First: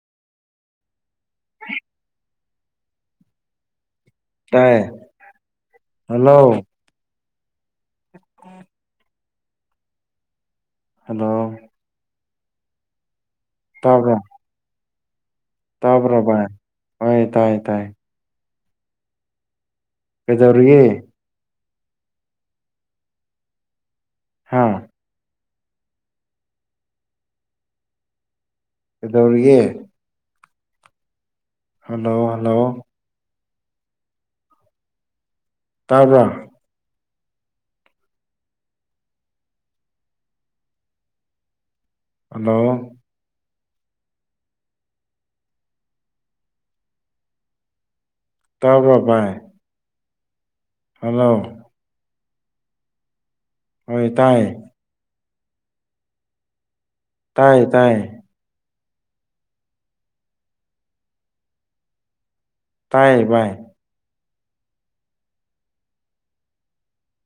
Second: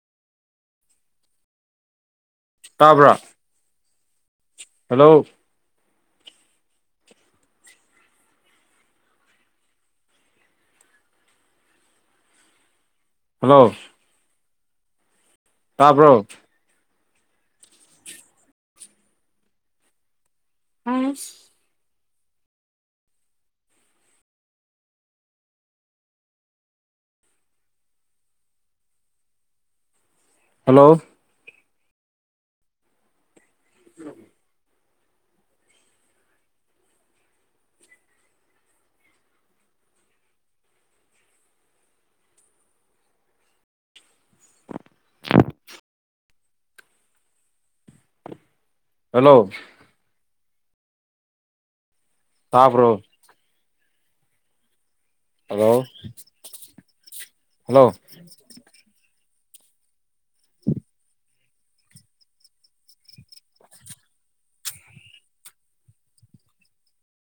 [unintelligible] ꯇꯥꯕ꯭ꯔꯥ? ꯇꯥꯏꯌꯦ hello hello [unintelligible] hello hello ꯇꯥꯕ꯭ꯔꯣ? ꯇꯥꯕ꯭ꯔꯣ ꯕꯥꯏ ꯍꯣꯏ ꯇꯥꯏ ꯇꯥꯏ ꯀꯩꯗꯧꯔꯤꯒꯦ? ꯍꯥꯥ ꯀꯩꯗꯧꯔꯤꯒꯦ? ꯍꯜꯂꯣ ꯍꯜꯂꯣ ꯍꯜꯂꯣ [unintelligible] ꯇꯥꯕ꯭ꯔꯥ? ꯍꯜꯂꯣ [unintelligible] ꯇꯥꯕ꯭ꯔꯣ ꯍꯜꯂꯣ ꯕꯥꯏ? ꯍꯜꯂꯣ ꯇꯥꯕ꯭ꯔꯣ? ꯍꯣꯏ ꯇꯥꯏꯌꯦ ꯍꯜꯂꯣ ꯇꯥꯏ ꯍꯜꯂꯣ ꯇꯥꯏꯌꯦ ꯇꯥꯏꯌꯦ ꯕꯥꯥꯏ